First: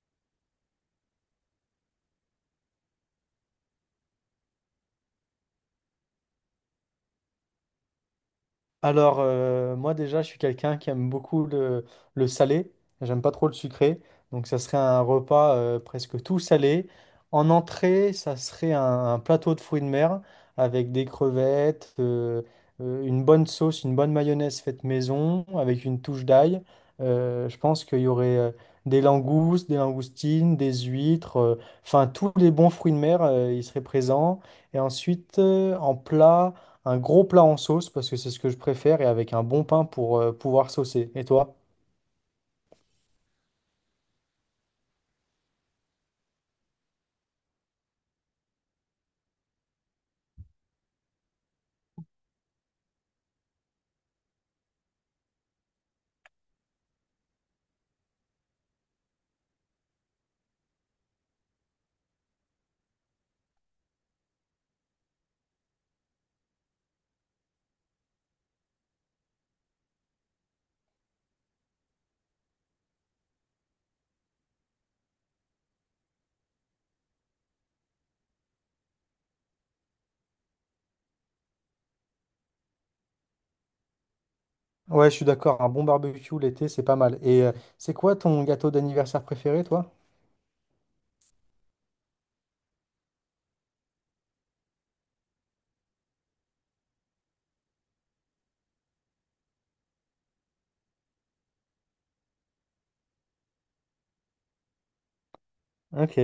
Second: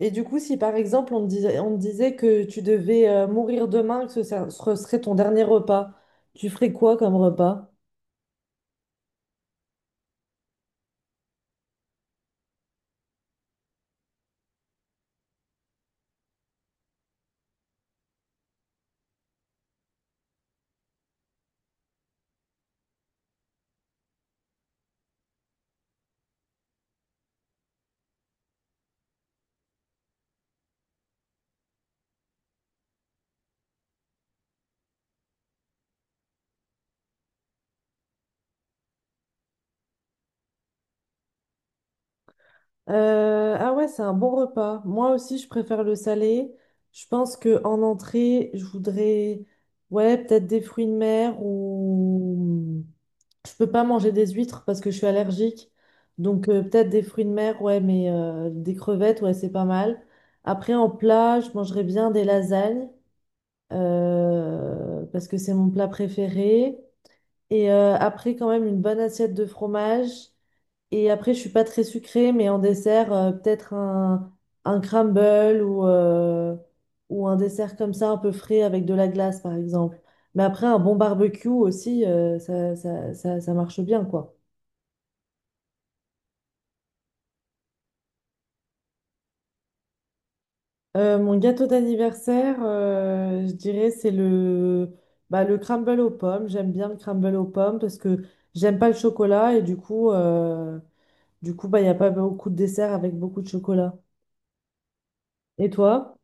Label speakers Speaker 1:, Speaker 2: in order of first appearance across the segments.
Speaker 1: Et du coup, si par exemple on te disait, que tu devais mourir demain, que ce serait ton dernier repas, tu ferais quoi comme repas?
Speaker 2: Moi déjà, je suis quelqu'un qui aime beaucoup le salé. J'aime pas trop le sucré. Donc, ça serait un repas presque tout salé. En entrée, ça serait un plateau de fruits de mer avec des crevettes, une bonne sauce, une bonne mayonnaise faite maison avec une touche d'ail. Je pense qu'il y aurait des langoustes, des langoustines, des huîtres, enfin, tous les bons fruits de mer, ils seraient présents. Et ensuite, en plat un gros plat en sauce parce que c'est ce que je préfère et avec un bon pain pour pouvoir saucer. Et toi?
Speaker 1: Ah ouais, c'est un bon repas. Moi aussi, je préfère le salé. Je pense que en entrée, je voudrais, ouais, peut-être des fruits de mer ou je peux pas manger des huîtres parce que je suis allergique. Donc peut-être des fruits de mer, ouais, mais des crevettes, ouais, c'est pas mal. Après, en plat, je mangerais bien des lasagnes, parce que c'est mon plat préféré. Et après, quand même, une bonne assiette de fromage. Et après, je suis pas très sucrée, mais en dessert, peut-être un crumble ou un dessert comme ça, un peu frais avec de la glace, par exemple. Mais après, un bon barbecue aussi, ça marche bien, quoi.
Speaker 2: Ouais, je suis d'accord, un bon barbecue l'été, c'est pas mal. Et c'est quoi ton gâteau d'anniversaire préféré, toi?
Speaker 1: Mon gâteau d'anniversaire, je dirais, c'est le, bah, le crumble aux pommes. J'aime bien le crumble aux pommes parce que j'aime pas le chocolat et du coup, bah, il n'y a pas beaucoup de desserts avec beaucoup de chocolat. Et toi?
Speaker 2: Ok.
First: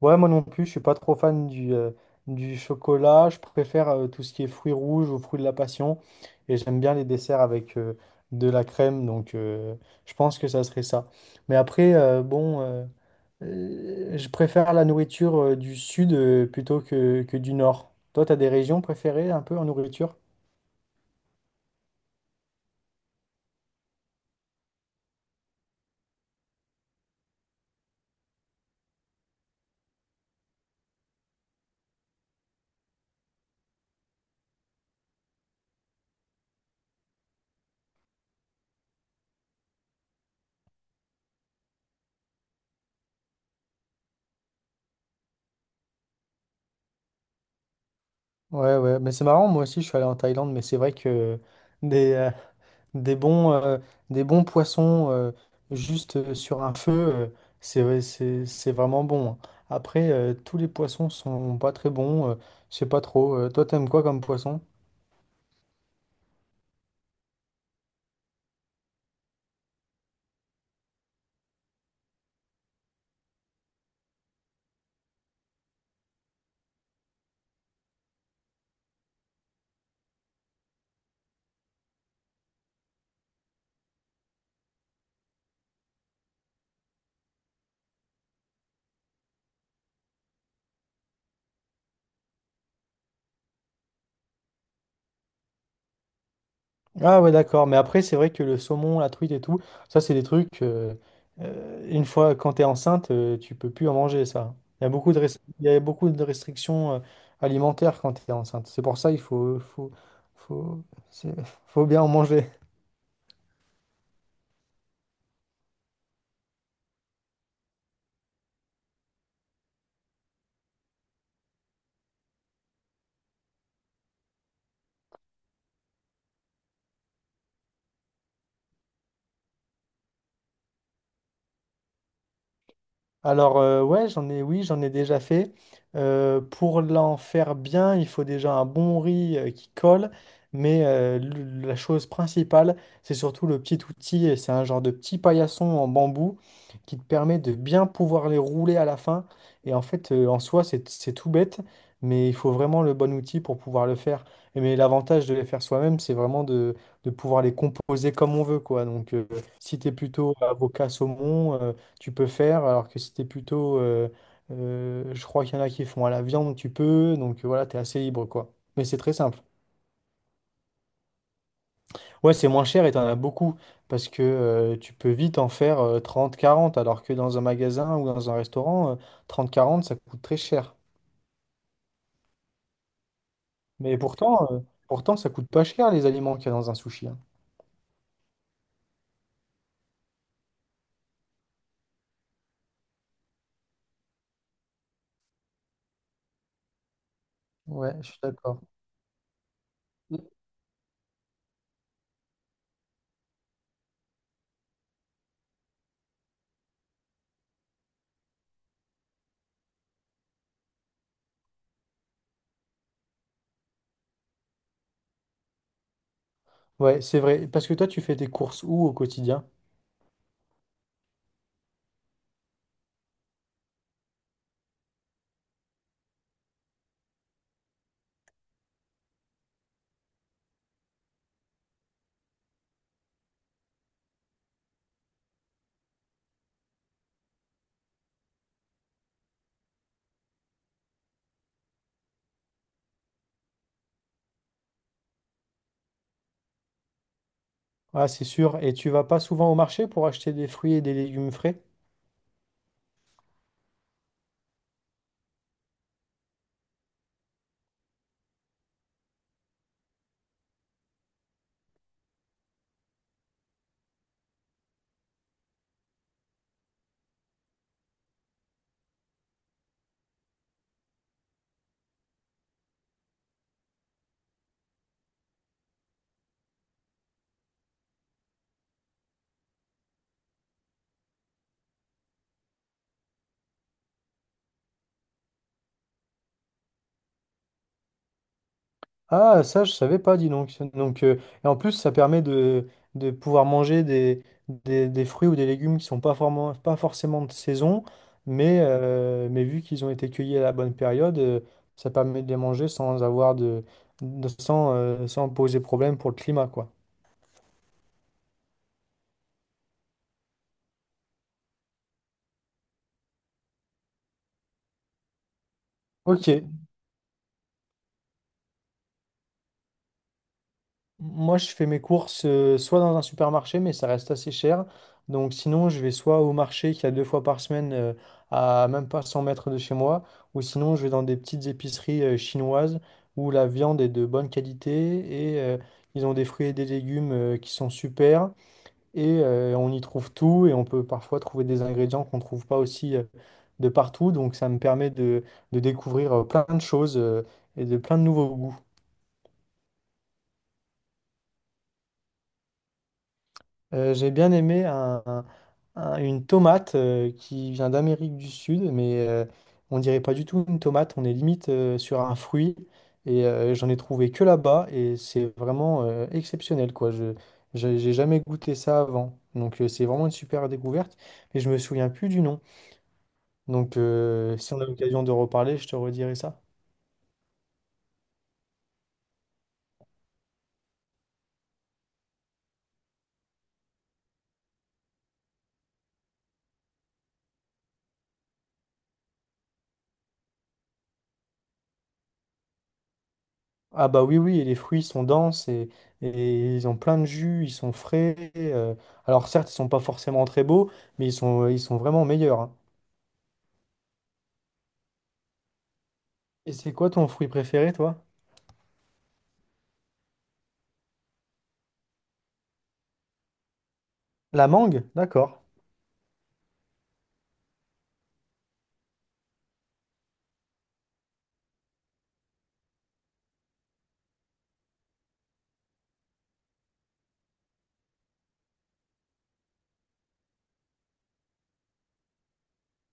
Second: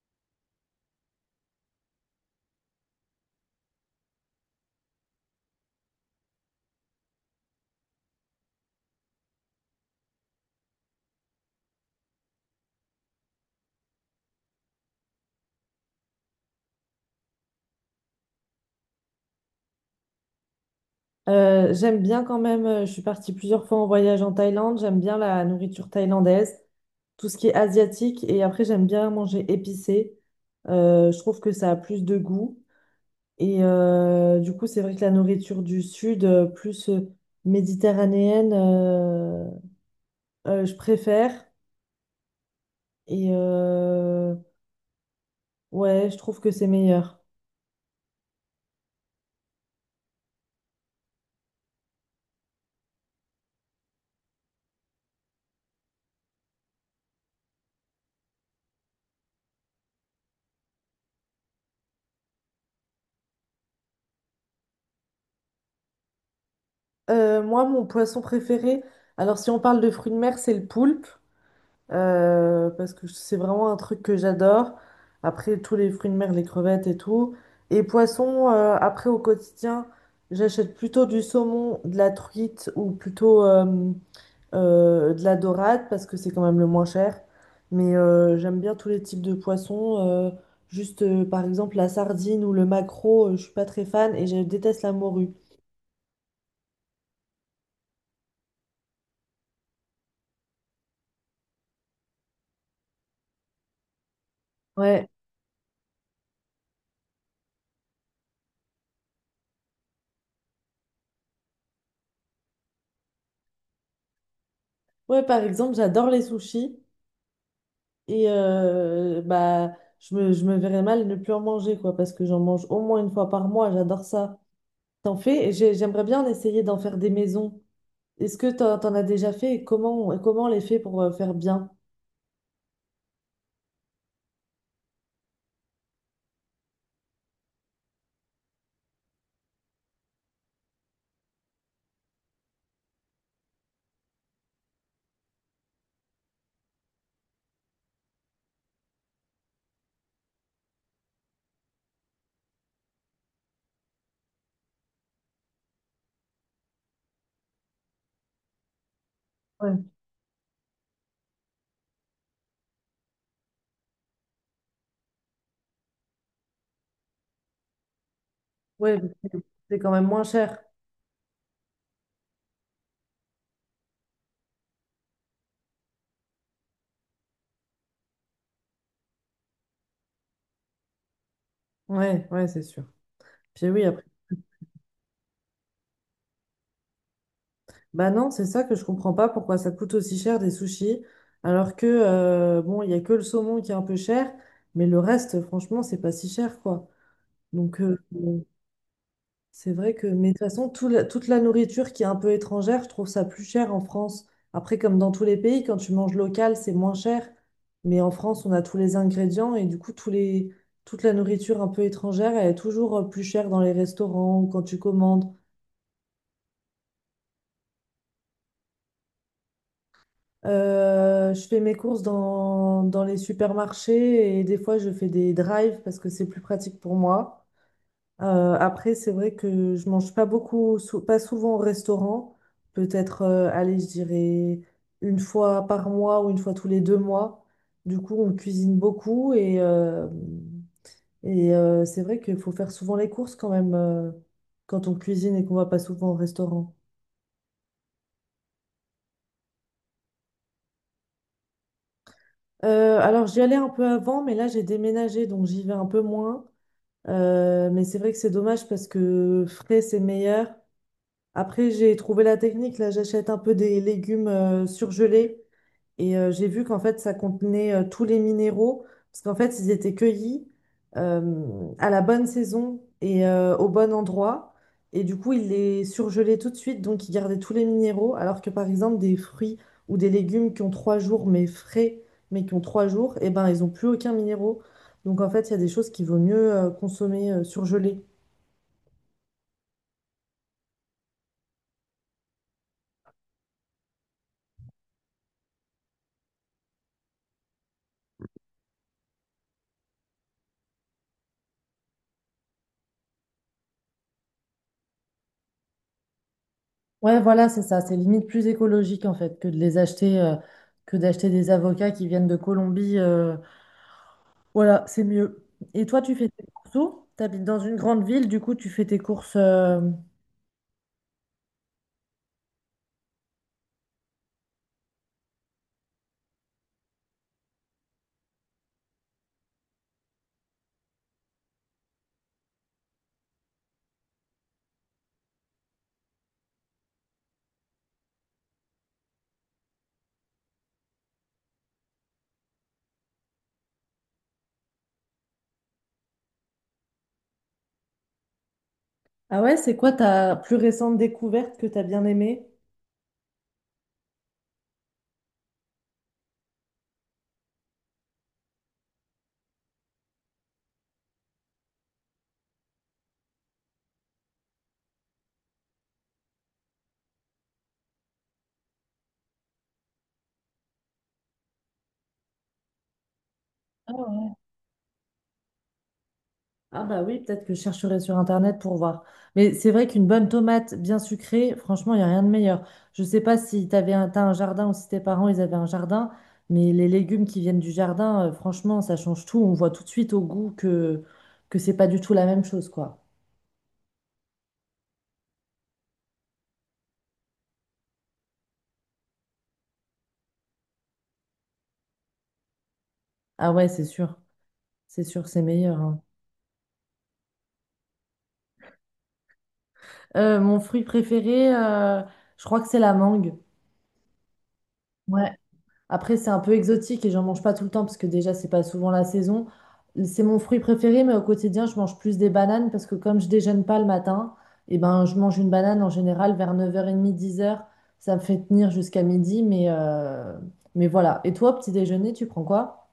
Speaker 2: Ouais, moi non plus, je suis pas trop fan du chocolat. Je préfère tout ce qui est fruits rouges ou fruits de la passion. Et j'aime bien les desserts avec de la crème, donc je pense que ça serait ça. Mais après, je préfère la nourriture du sud plutôt que du nord. Toi, t'as des régions préférées un peu en nourriture?
Speaker 1: J'aime bien quand même, je suis partie plusieurs fois en voyage en Thaïlande, j'aime bien la nourriture thaïlandaise, tout ce qui est asiatique et après, j'aime bien manger épicé. Je trouve que ça a plus de goût. Et du coup, c'est vrai que la nourriture du sud, plus méditerranéenne, je préfère. Et ouais, je trouve que c'est meilleur.
Speaker 2: Ouais, ouais, mais c'est marrant, moi aussi je suis allé en Thaïlande, mais c'est vrai que des, euh, des bons, euh, des bons poissons juste sur un feu, c'est vraiment bon, hein. Après, tous les poissons sont pas très bons, je sais pas trop. Toi, t'aimes quoi comme poisson?
Speaker 1: Moi, mon poisson préféré, alors si on parle de fruits de mer, c'est le poulpe, parce que c'est vraiment un truc que j'adore. Après, tous les fruits de mer, les crevettes et tout. Et poisson, après, au quotidien, j'achète plutôt du saumon, de la truite, ou plutôt de la dorade parce que c'est quand même le moins cher. Mais j'aime bien tous les types de poissons, juste par exemple la sardine ou le maquereau, je suis pas très fan et je déteste la morue.
Speaker 2: Ah ouais, d'accord. Mais après, c'est vrai que le saumon, la truite et tout, ça, c'est des trucs. Une fois, quand t'es enceinte, tu peux plus en manger ça. Il y a
Speaker 1: Ouais,
Speaker 2: il y a beaucoup de restrictions alimentaires quand t'es enceinte. C'est pour ça il faut, c'est- faut bien en manger.
Speaker 1: ouais, par exemple j'adore les sushis et bah je me verrais mal ne plus en manger quoi parce que j'en mange au moins une fois par mois. J'adore ça. T'en fais? Et j'aimerais bien essayer d'en faire des maisons. Est-ce que t'en as déjà fait et et comment on les fait pour faire bien?
Speaker 2: Oui, j'en ai déjà fait. Pour l'en faire bien, il faut déjà un bon riz qui colle, mais la chose principale, c'est surtout le petit outil, et c'est un genre de petit paillasson en bambou qui te permet de bien pouvoir les rouler à la fin. Et en fait, en soi, c'est tout bête, mais il faut vraiment le bon outil pour pouvoir le faire. Et mais l'avantage de les faire soi-même, c'est vraiment de pouvoir les composer comme on veut, quoi. Donc,
Speaker 1: Ouais,
Speaker 2: si t'es plutôt avocat saumon, tu peux faire, alors que si t'es plutôt, je crois qu'il y en a qui font à la viande, tu peux, donc voilà, t'es assez libre, quoi. Mais c'est
Speaker 1: ouais, parce
Speaker 2: très
Speaker 1: que
Speaker 2: simple.
Speaker 1: c'est quand même moins cher.
Speaker 2: Ouais, c'est moins cher et t'en as beaucoup, parce que tu peux vite en faire 30, 40, alors que dans un magasin ou dans un restaurant, 30, 40, ça coûte très cher.
Speaker 1: Ouais, ouais, c'est sûr. Puis oui,
Speaker 2: Mais
Speaker 1: après.
Speaker 2: pourtant, pourtant, ça coûte pas cher les aliments qu'il y a dans un sushi, hein.
Speaker 1: Bah non, c'est ça que je comprends pas pourquoi ça coûte aussi cher des sushis, alors que bon, il y a que le saumon qui est un peu cher, mais le reste, franchement, c'est pas si cher, quoi. Donc
Speaker 2: Ouais, je suis
Speaker 1: bon,
Speaker 2: d'accord.
Speaker 1: c'est vrai que, mais de toute façon, toute la nourriture qui est un peu étrangère, je trouve ça plus cher en France. Après, comme dans tous les pays, quand tu manges local, c'est moins cher. Mais en France, on a tous les ingrédients et du coup, toute la nourriture un peu étrangère, elle est toujours plus chère dans les restaurants ou quand tu commandes.
Speaker 2: Ouais, c'est vrai, parce que toi, tu fais tes courses où au quotidien?
Speaker 1: Je fais mes courses dans les supermarchés et des fois je fais des drives parce que c'est plus pratique pour moi. Après, c'est vrai que je mange pas beaucoup, pas souvent au restaurant. Peut-être, allez, je dirais une fois par mois ou une fois tous les deux mois. Du coup, on cuisine beaucoup et c'est vrai qu'il faut faire souvent les courses quand même quand on cuisine et qu'on va pas souvent au restaurant.
Speaker 2: Ah, c'est sûr, et tu vas pas souvent au marché pour acheter des fruits et des légumes frais?
Speaker 1: Alors, j'y allais un peu avant, mais là, j'ai déménagé donc j'y vais un peu moins. Mais c'est vrai que c'est dommage parce que frais, c'est meilleur. Après, j'ai trouvé la technique. Là, j'achète un peu des légumes surgelés. Et j'ai vu qu'en fait, ça contenait tous les minéraux, parce qu'en fait, ils étaient cueillis à la bonne saison et au bon endroit. Et du coup, ils les surgelaient tout de suite, donc ils gardaient tous les minéraux, alors que par exemple, des fruits ou des légumes qui ont trois jours, mais frais, mais qui ont trois jours, et ben, ils n'ont plus aucun minéraux. Donc en fait, il y a des choses qu'il vaut mieux consommer surgelées.
Speaker 2: Ah, ça, je savais pas, dis donc. Donc, et en plus, ça permet de pouvoir manger des fruits ou des légumes qui sont pas forcément de saison, mais vu qu'ils ont été cueillis à la bonne période, ça permet de les manger sans sans, sans poser problème pour le climat, quoi.
Speaker 1: Ouais, voilà, c'est ça. C'est limite plus écologique en fait que de les acheter, que d'acheter des avocats qui viennent de Colombie. Voilà, c'est mieux. Et toi, tu
Speaker 2: Ok.
Speaker 1: fais tes courses où? T'habites dans une grande ville, du coup, tu fais tes courses,
Speaker 2: Moi, je fais mes courses soit dans un supermarché, mais ça reste assez cher. Donc, sinon, je vais soit au marché qu'il y a deux fois par semaine à même pas 100 mètres de chez moi, ou sinon, je vais dans des petites épiceries chinoises où la viande est de bonne qualité et ils ont des fruits et des légumes qui sont super. Et on y trouve tout et on peut parfois trouver des ingrédients qu'on ne trouve pas aussi de partout. Donc, ça me permet de découvrir plein de choses et de plein de nouveaux goûts.
Speaker 1: ah ouais, c'est quoi ta plus récente découverte que t'as bien aimée?
Speaker 2: J'ai bien aimé une tomate qui vient d'Amérique du Sud, mais on dirait pas du tout une tomate, on est limite sur un fruit. Et j'en ai trouvé que là-bas, et c'est vraiment exceptionnel, quoi. Je, j'ai jamais goûté ça avant. Donc c'est vraiment une super découverte, mais je me souviens plus du nom. Donc
Speaker 1: Ah ouais.
Speaker 2: si on a l'occasion de reparler, je te redirai ça.
Speaker 1: Ah bah oui, peut-être que je chercherai sur Internet pour voir. Mais c'est vrai qu'une bonne tomate bien sucrée, franchement, il n'y a rien de meilleur. Je sais pas si t'as un jardin ou si tes parents, ils avaient un jardin, mais les légumes qui viennent du jardin, franchement, ça change tout. On voit tout de suite au goût que c'est pas du tout la même chose, quoi.
Speaker 2: Ah bah oui, oui, et les fruits sont denses et ils ont plein de jus, ils sont frais. Alors certes, ils sont pas forcément très beaux, mais ils ils sont vraiment meilleurs, hein.
Speaker 1: Ah ouais, c'est sûr. C'est sûr, c'est meilleur, hein.
Speaker 2: Et c'est quoi ton fruit préféré, toi?
Speaker 1: Mon fruit préféré, je crois que c'est la mangue.
Speaker 2: La mangue?
Speaker 1: Ouais.
Speaker 2: D'accord.
Speaker 1: Après, c'est un peu exotique et j'en mange pas tout le temps parce que déjà, c'est pas souvent la saison. C'est mon fruit préféré, mais au quotidien, je mange plus des bananes parce que comme je déjeune pas le matin, et ben, je mange une banane en général vers 9h30, dix heures. Ça me fait tenir jusqu'à midi, mais voilà. Et toi, petit déjeuner, tu prends quoi?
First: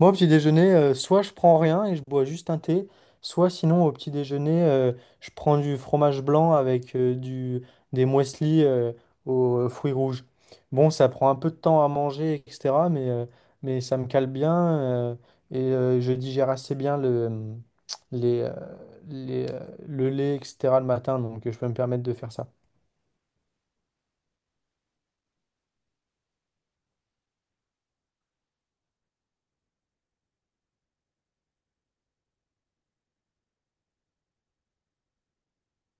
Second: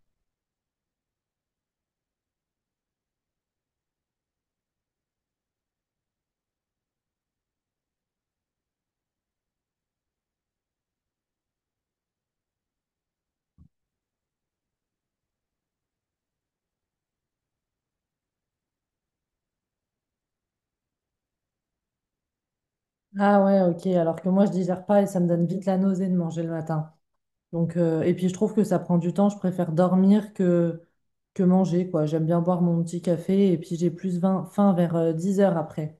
Speaker 2: Moi, au petit déjeuner, soit je prends rien et je bois juste un thé, soit sinon au petit déjeuner, je prends du fromage blanc avec des muesli aux fruits rouges. Bon, ça prend un peu de temps à manger, etc., mais ça me cale bien euh, et je digère assez bien les, euh, les, euh, le lait, etc., le matin, donc je peux me permettre de faire ça.
Speaker 1: Ah ouais, ok. Alors que moi, je digère pas et ça me donne vite la nausée de manger le matin. Donc, et puis je trouve que ça prend du temps. Je préfère dormir que manger, quoi. J'aime bien boire mon petit café et puis j'ai faim vers 10 heures après.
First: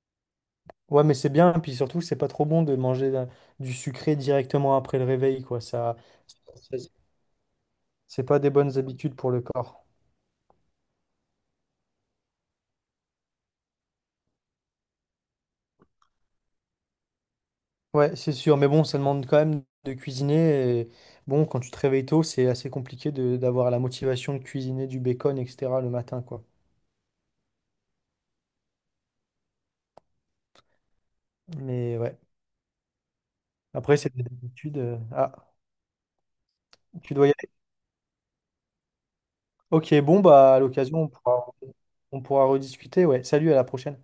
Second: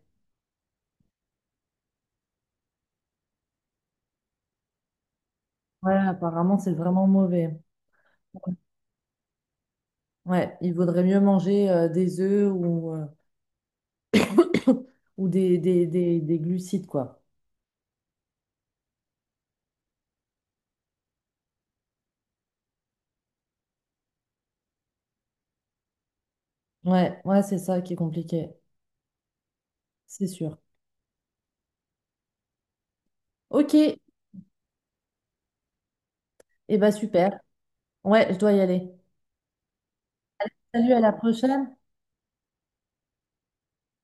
Speaker 2: Ouais, mais c'est bien, puis surtout, c'est pas trop bon de manger du sucré directement après le réveil, quoi.
Speaker 1: Ouais,
Speaker 2: Ça.
Speaker 1: apparemment, c'est vraiment mauvais.
Speaker 2: C'est pas des bonnes habitudes pour le corps.
Speaker 1: Ouais, il vaudrait mieux manger des œufs ou, ou des glucides, quoi.
Speaker 2: Ouais, c'est sûr, mais bon, ça demande quand même de cuisiner. Et bon, quand tu te réveilles tôt, c'est assez compliqué de d'avoir la motivation de cuisiner du bacon, etc. le matin, quoi.
Speaker 1: Ouais, ouais, c'est ça qui est compliqué, c'est sûr.
Speaker 2: Mais ouais.
Speaker 1: Ok,
Speaker 2: Après,
Speaker 1: et
Speaker 2: c'est des habitudes. Ah,
Speaker 1: bah
Speaker 2: tu dois y
Speaker 1: super.
Speaker 2: aller.
Speaker 1: Ouais, je dois y aller.
Speaker 2: Ok, bon, bah à
Speaker 1: Salut, à
Speaker 2: l'occasion,
Speaker 1: la prochaine.
Speaker 2: on pourra rediscuter. Ouais, salut, à la prochaine.